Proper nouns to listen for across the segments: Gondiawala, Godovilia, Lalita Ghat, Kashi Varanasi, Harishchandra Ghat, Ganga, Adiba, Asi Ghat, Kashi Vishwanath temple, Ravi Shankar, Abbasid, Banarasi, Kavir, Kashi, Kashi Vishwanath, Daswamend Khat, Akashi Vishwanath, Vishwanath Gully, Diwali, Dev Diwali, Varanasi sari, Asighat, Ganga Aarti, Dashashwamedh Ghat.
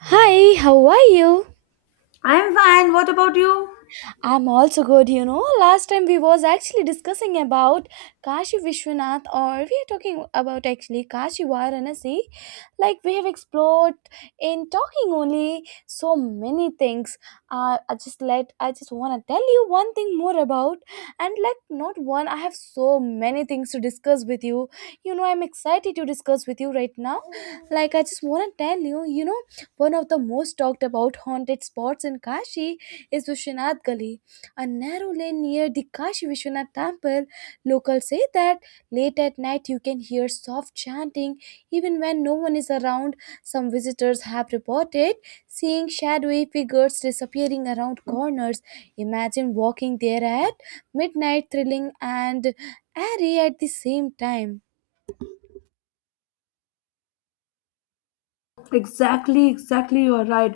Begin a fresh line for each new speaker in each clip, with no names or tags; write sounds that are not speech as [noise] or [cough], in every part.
Hi, how are you?
I'm fine. What about you?
I'm also good, you know. Last time we was actually discussing about Kashi Vishwanath or we are talking about actually Kashi Varanasi. Like we have explored in talking only so many things. I just wanna tell you one thing more about, and like not one, I have so many things to discuss with you. You know, I'm excited to discuss with you right now. Like I just wanna tell you, one of the most talked about haunted spots in Kashi is Vishwanath Gully, a narrow lane near the Kashi Vishwanath temple. Locals say that late at night you can hear soft chanting even when no one is around. Some visitors have reported seeing shadowy figures disappearing around corners. Imagine walking there at midnight, thrilling and airy at the same time.
Exactly, exactly, you are right.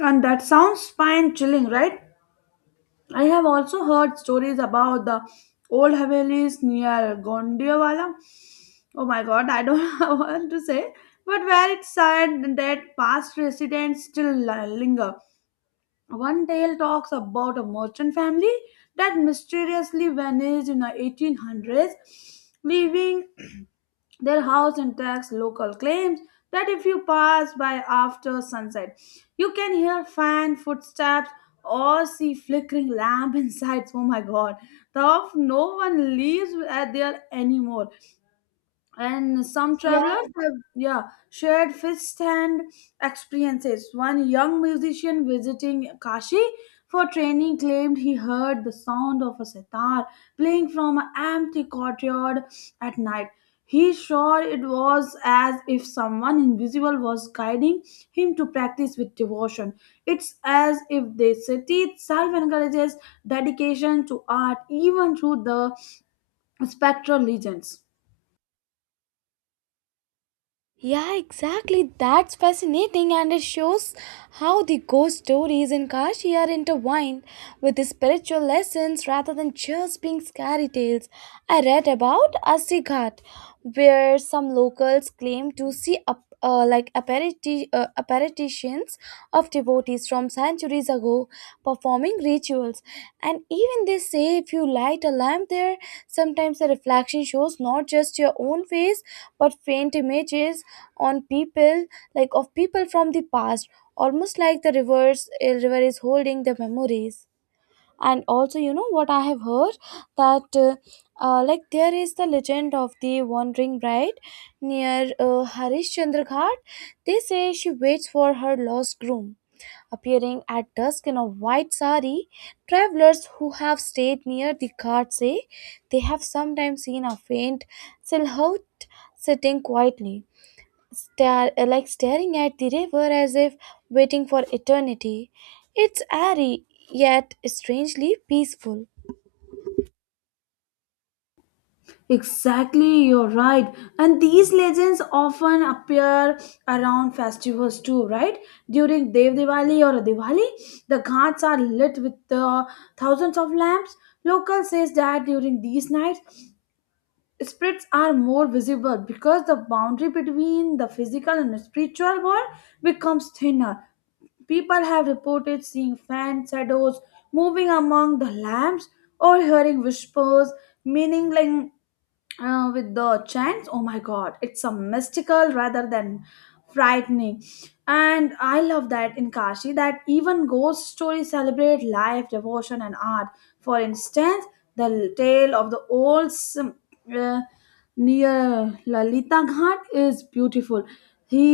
And that sounds fine, chilling, right? I have also heard stories about the old Havelis near Gondiawala. Oh my god, I don't [laughs] know what to say. But where it's said that past residents still linger. One tale talks about a merchant family that mysteriously vanished in the 1800s, leaving [clears throat] their house intact. Local claims that if you pass by after sunset, you can hear fan footsteps or see flickering lamp [laughs] inside. Oh my god, the of no one lives at there anymore, and some
Yeah.
travelers have yeah shared first-hand experiences. One young musician visiting Kashi for training claimed he heard the sound of a sitar playing from an empty courtyard at night. He sure it was as if someone invisible was guiding him to practice with devotion. It's as if the city itself encourages dedication to art even through the spectral legends.
Yeah, exactly. That's fascinating, and it shows how the ghost stories in Kashi are intertwined with the spiritual lessons rather than just being scary tales. I read about Asighat, where some locals claim to see like apparitions of devotees from centuries ago performing rituals. And even they say if you light a lamp there, sometimes the reflection shows not just your own face but faint images on people, like of people from the past, almost like the rivers a river is holding the memories. And also, you know what I have heard, that like there is the legend of the wandering bride near Harishchandra Ghat. They say she waits for her lost groom, appearing at dusk in a white sari. Travelers who have stayed near the ghat say they have sometimes seen a faint silhouette sitting quietly, like staring at the river as if waiting for eternity. It's airy, yet strangely peaceful.
Exactly, you're right. And these legends often appear around festivals too, right? During Dev Diwali or Diwali, the ghats are lit with the thousands of lamps. Local says that during these nights, spirits are more visible because the boundary between the physical and the spiritual world becomes thinner. People have reported seeing fan shadows moving among the lamps or hearing whispers, meaning like with the chants. Oh my god, it's a mystical rather than frightening. And I love that in Kashi that even ghost stories celebrate life, devotion, and art. For instance, the tale of the uh, near Lalita Ghat is beautiful. He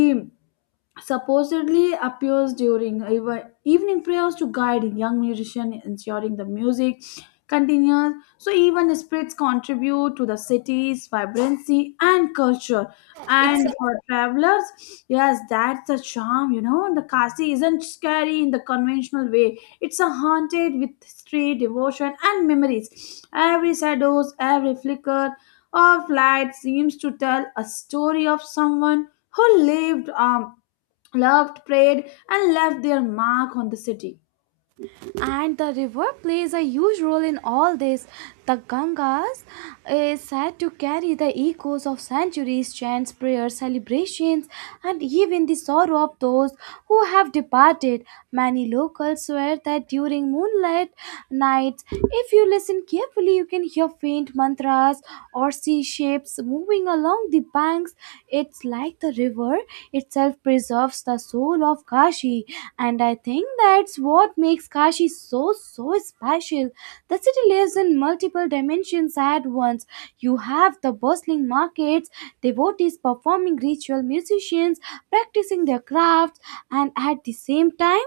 supposedly appears during evening prayers to guide young musicians, ensuring the music continues. So even spirits contribute to the city's vibrancy and culture. And
Exactly.
for travelers, yes, that's the charm, The Kasi isn't scary in the conventional way. It's a haunted with history, devotion, and memories. Every shadows, every flicker of light seems to tell a story of someone who lived, loved, prayed, and left their mark on the city.
And the river plays a huge role in all this. The Gangas is said to carry the echoes of centuries, chants, prayers, celebrations, and even the sorrow of those who have departed. Many locals swear that during moonlight nights, if you listen carefully, you can hear faint mantras or sea shapes moving along the banks. It's like the river itself preserves the soul of Kashi, and I think that's what makes Kashi so special. The city lives in multiple dimensions at once. You have the bustling markets, devotees performing ritual, musicians practicing their crafts, and at the same time,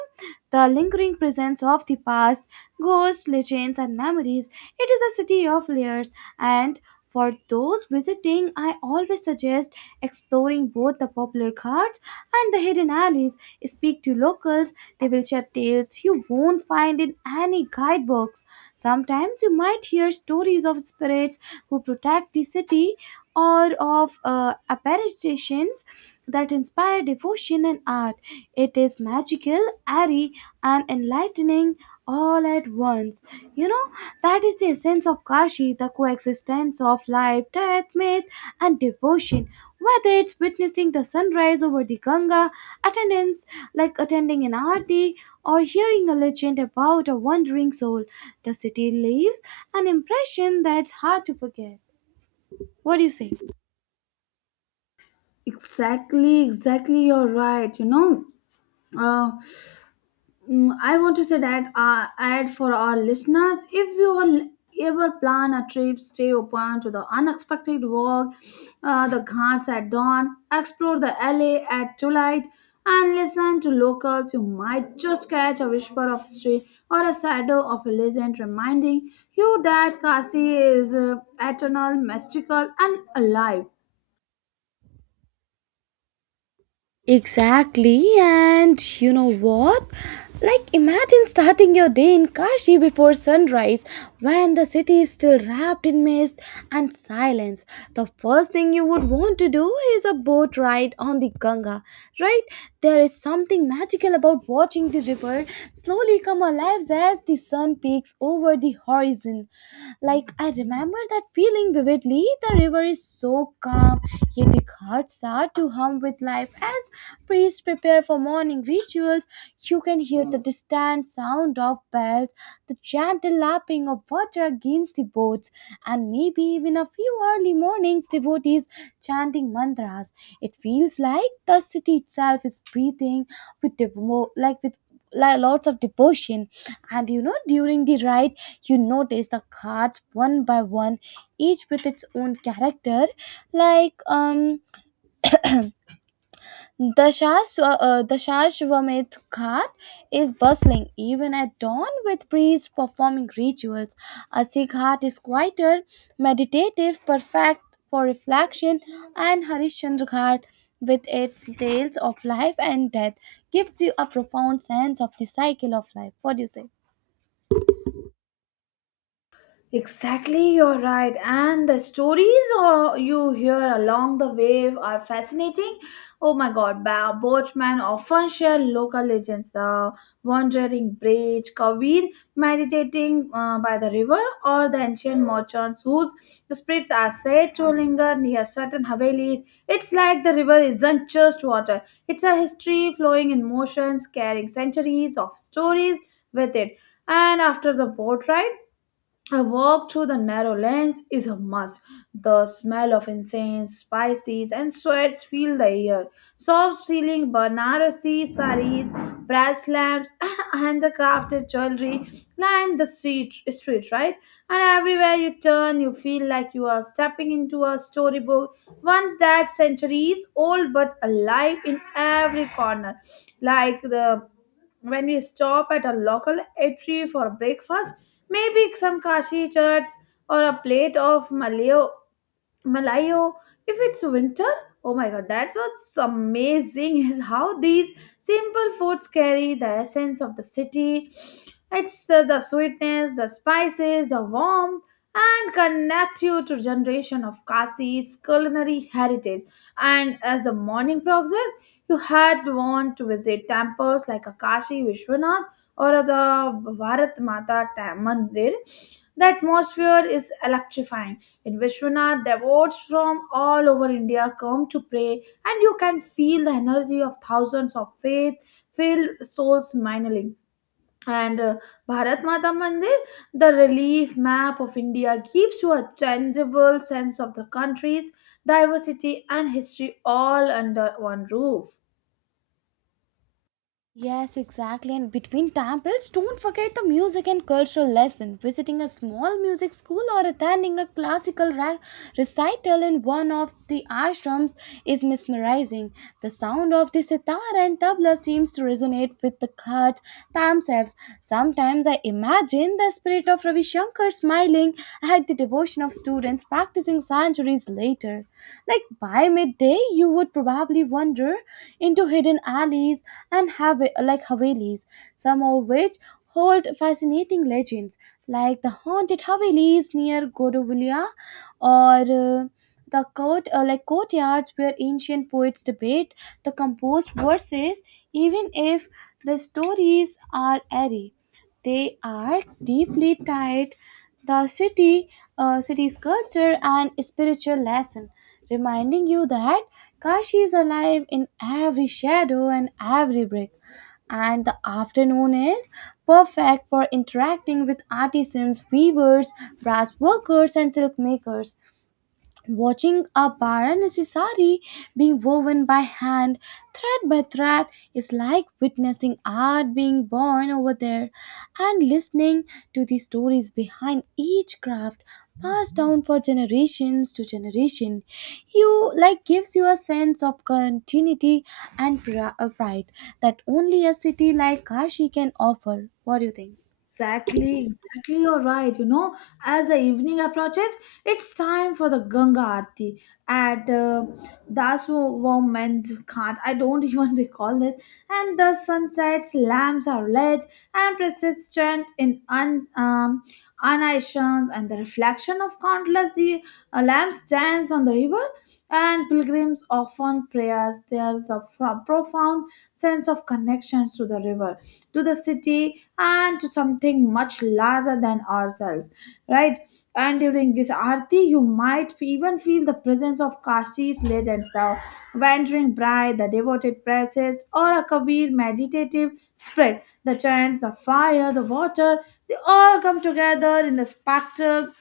the lingering presence of the past, ghosts, legends, and memories. It is a city of layers, and for those visiting, I always suggest exploring both the popular carts and the hidden alleys. Speak to locals, they will share tales you won't find in any guidebooks. Sometimes you might hear stories of spirits who protect the city, or of apparitions that inspire devotion and art. It is magical, airy, and enlightening all at once. You know, that is the essence of Kashi, the coexistence of life, death, myth, and devotion. Whether it's witnessing the sunrise over the Ganga, attendance like attending an arti, or hearing a legend about a wandering soul, the city leaves an impression that's hard to forget. What do you say?
Exactly, exactly, you're right. You know, uh, I want to say that ad for our listeners. If you will ever plan a trip, stay open to the unexpected walk, the ghats at dawn, explore the alley at twilight, and listen to locals. You might just catch a whisper of history or a shadow of a legend reminding you that Kasi is eternal, mystical, and alive.
Exactly, and you know what? Like, imagine starting your day in Kashi before sunrise, when the city is still wrapped in mist and silence. The first thing you would want to do is a boat ride on the Ganga, right? There is something magical about watching the river slowly come alive as the sun peaks over the horizon. Like, I remember that feeling vividly. The river is so calm, yet the ghats start to hum with life as priests prepare for morning rituals. You can hear the distant sound of bells, the gentle lapping of water against the boats, and maybe even a few early mornings devotees chanting mantras. It feels like the city itself is breathing with lots of devotion. And you know, during the ride you notice the cards one by one, each with its own character, like Dashashwamedh Ghat is bustling even at dawn with priests performing rituals. Asi Ghat is quieter, meditative, perfect for reflection, and Harishchandra Ghat, with its tales of life and death, gives you a profound sense of the cycle of life. What do you say?
Exactly, you're right. And the stories you hear along the way are fascinating. Oh my god, boatmen often share local legends. The wandering bridge, Kavir meditating by the river, or the ancient merchants whose spirits are said to linger near certain havelis. It's like the river isn't just water, it's a history flowing in motions, carrying centuries of stories with it. And after the boat ride, a walk through the narrow lanes is a must. The smell of incense, spices, and sweats fill the air. Soft ceiling Banarasi saris, brass lamps, [laughs] and the crafted jewelry line the street, right? And everywhere you turn, you feel like you are stepping into a storybook. Once that centuries old but alive in every corner, like the when we stop at a local eatery for breakfast. Maybe some kashi chats or a plate of malayo. Malayo, if it's winter, oh my god, that's what's amazing is how these simple foods carry the essence of the city. It's the sweetness, the spices, the warmth, and connect you to generation of Kasi's culinary heritage. And as the morning progresses, you had want to visit temples like Akashi Vishwanath or the Bharat Mata Mandir. The atmosphere is electrifying in Vishwanath, devotees from all over India come to pray, and you can feel the energy of thousands of faith filled souls mingling. And Bharat Mata Mandir, the relief map of India, gives you a tangible sense of the country's diversity and history all under one roof.
Yes, exactly. And between temples, don't forget the music and cultural lesson. Visiting a small music school or attending a classical recital in one of the ashrams is mesmerizing. The sound of the sitar and tabla seems to resonate with the cards themselves. Sometimes I imagine the spirit of Ravi Shankar smiling at the devotion of students practicing Sanjuri centuries later. Like by midday, you would probably wander into hidden alleys and have like havelis, some of which hold fascinating legends, like the haunted havelis near Godovilia, or like courtyards where ancient poets debate the composed verses. Even if the stories are airy, they are deeply tied the city, city's culture and spiritual lesson, reminding you that Kashi is alive in every shadow and every brick. And the afternoon is perfect for interacting with artisans, weavers, brass workers, and silk makers. Watching a Varanasi sari being woven by hand, thread by thread, is like witnessing art being born over there. And listening to the stories behind each craft passed down for generations to generation, you like gives you a sense of continuity and pride that only a city like Kashi can offer. What do you think?
Exactly, exactly, you're right. You know, as the evening approaches, it's time for the Ganga Aarti at Daswamend Khat. I don't even [laughs] recall it. And the sunsets, lamps are lit and persistent in unations, and the reflection of countless the lamps dance on the river. And pilgrims often prayers. There's a profound sense of connections to the river, to the city, and to something much larger than ourselves, right? And during this Aarti, you might even feel the presence of Kashi's legends, the wandering bride, the devoted priestess, or a Kabir meditative spirit. The chants, the fire, the water, they all come together in the spectrum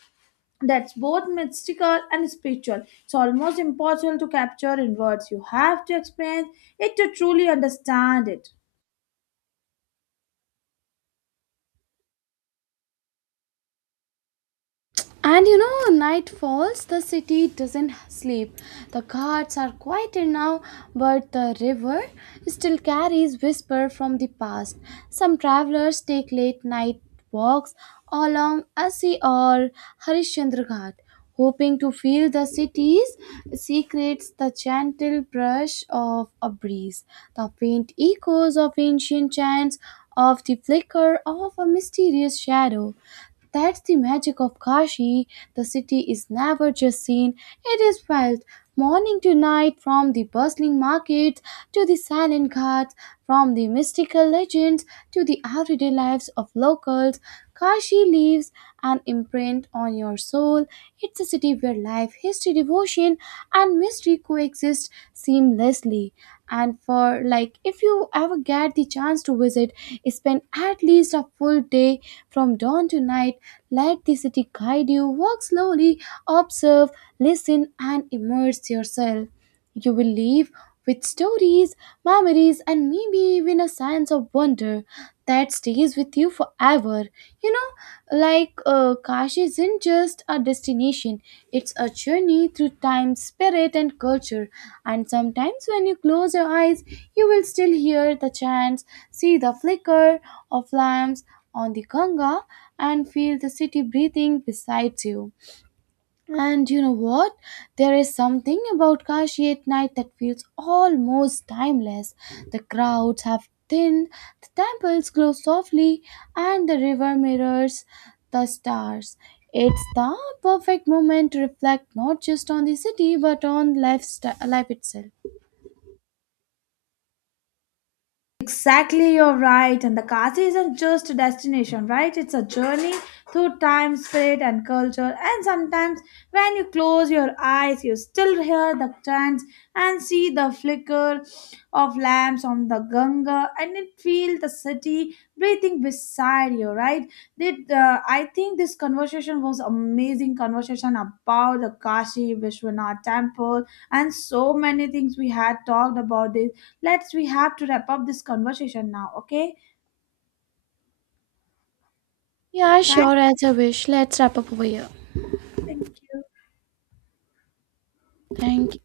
that's both mystical and spiritual. It's almost impossible to capture in words. You have to experience it to truly understand it.
And you know, night falls, the city doesn't sleep. The guards are quieter now, but the river still carries whisper from the past. Some travelers take late night walks along Asi or Harishchandra Ghat, hoping to feel the city's secrets, the gentle brush of a breeze, the faint echoes of ancient chants, of the flicker of a mysterious shadow. That's the magic of Kashi. The city is never just seen, it is felt. Morning to night, from the bustling markets to the silent ghats, from the mystical legends to the everyday lives of locals, Kashi leaves an imprint on your soul. It's a city where life, history, devotion, and mystery coexist seamlessly. And for like, if you ever get the chance to visit, spend at least a full day, from dawn to night. Let the city guide you, walk slowly, observe, listen, and immerse yourself. You will leave with stories, memories, and maybe even a sense of wonder that stays with you forever. You know, like Kashi isn't just a destination, it's a journey through time, spirit, and culture. And sometimes when you close your eyes, you will still hear the chants, see the flicker of lamps on the Ganga, and feel the city breathing beside you. And you know what? There is something about Kashi at night that feels almost timeless. The crowds have thinned, the temples glow softly, and the river mirrors the stars. It's the perfect moment to reflect not just on the city but on lifestyle, life itself.
Exactly, you're right. And the Kashi isn't just a destination, right? It's a journey through time, spirit, and culture. And sometimes when you close your eyes, you still hear the chants and see the flicker of lamps on the Ganga, and it feel the city breathing beside you, right? Did I think this conversation was amazing conversation about the Kashi Vishwanath temple and so many things we had talked about this. Let's we have to wrap up this conversation now, okay?
Yeah,
Thank,
sure, as a wish. Let's wrap up over here.
thank you.
Thank you.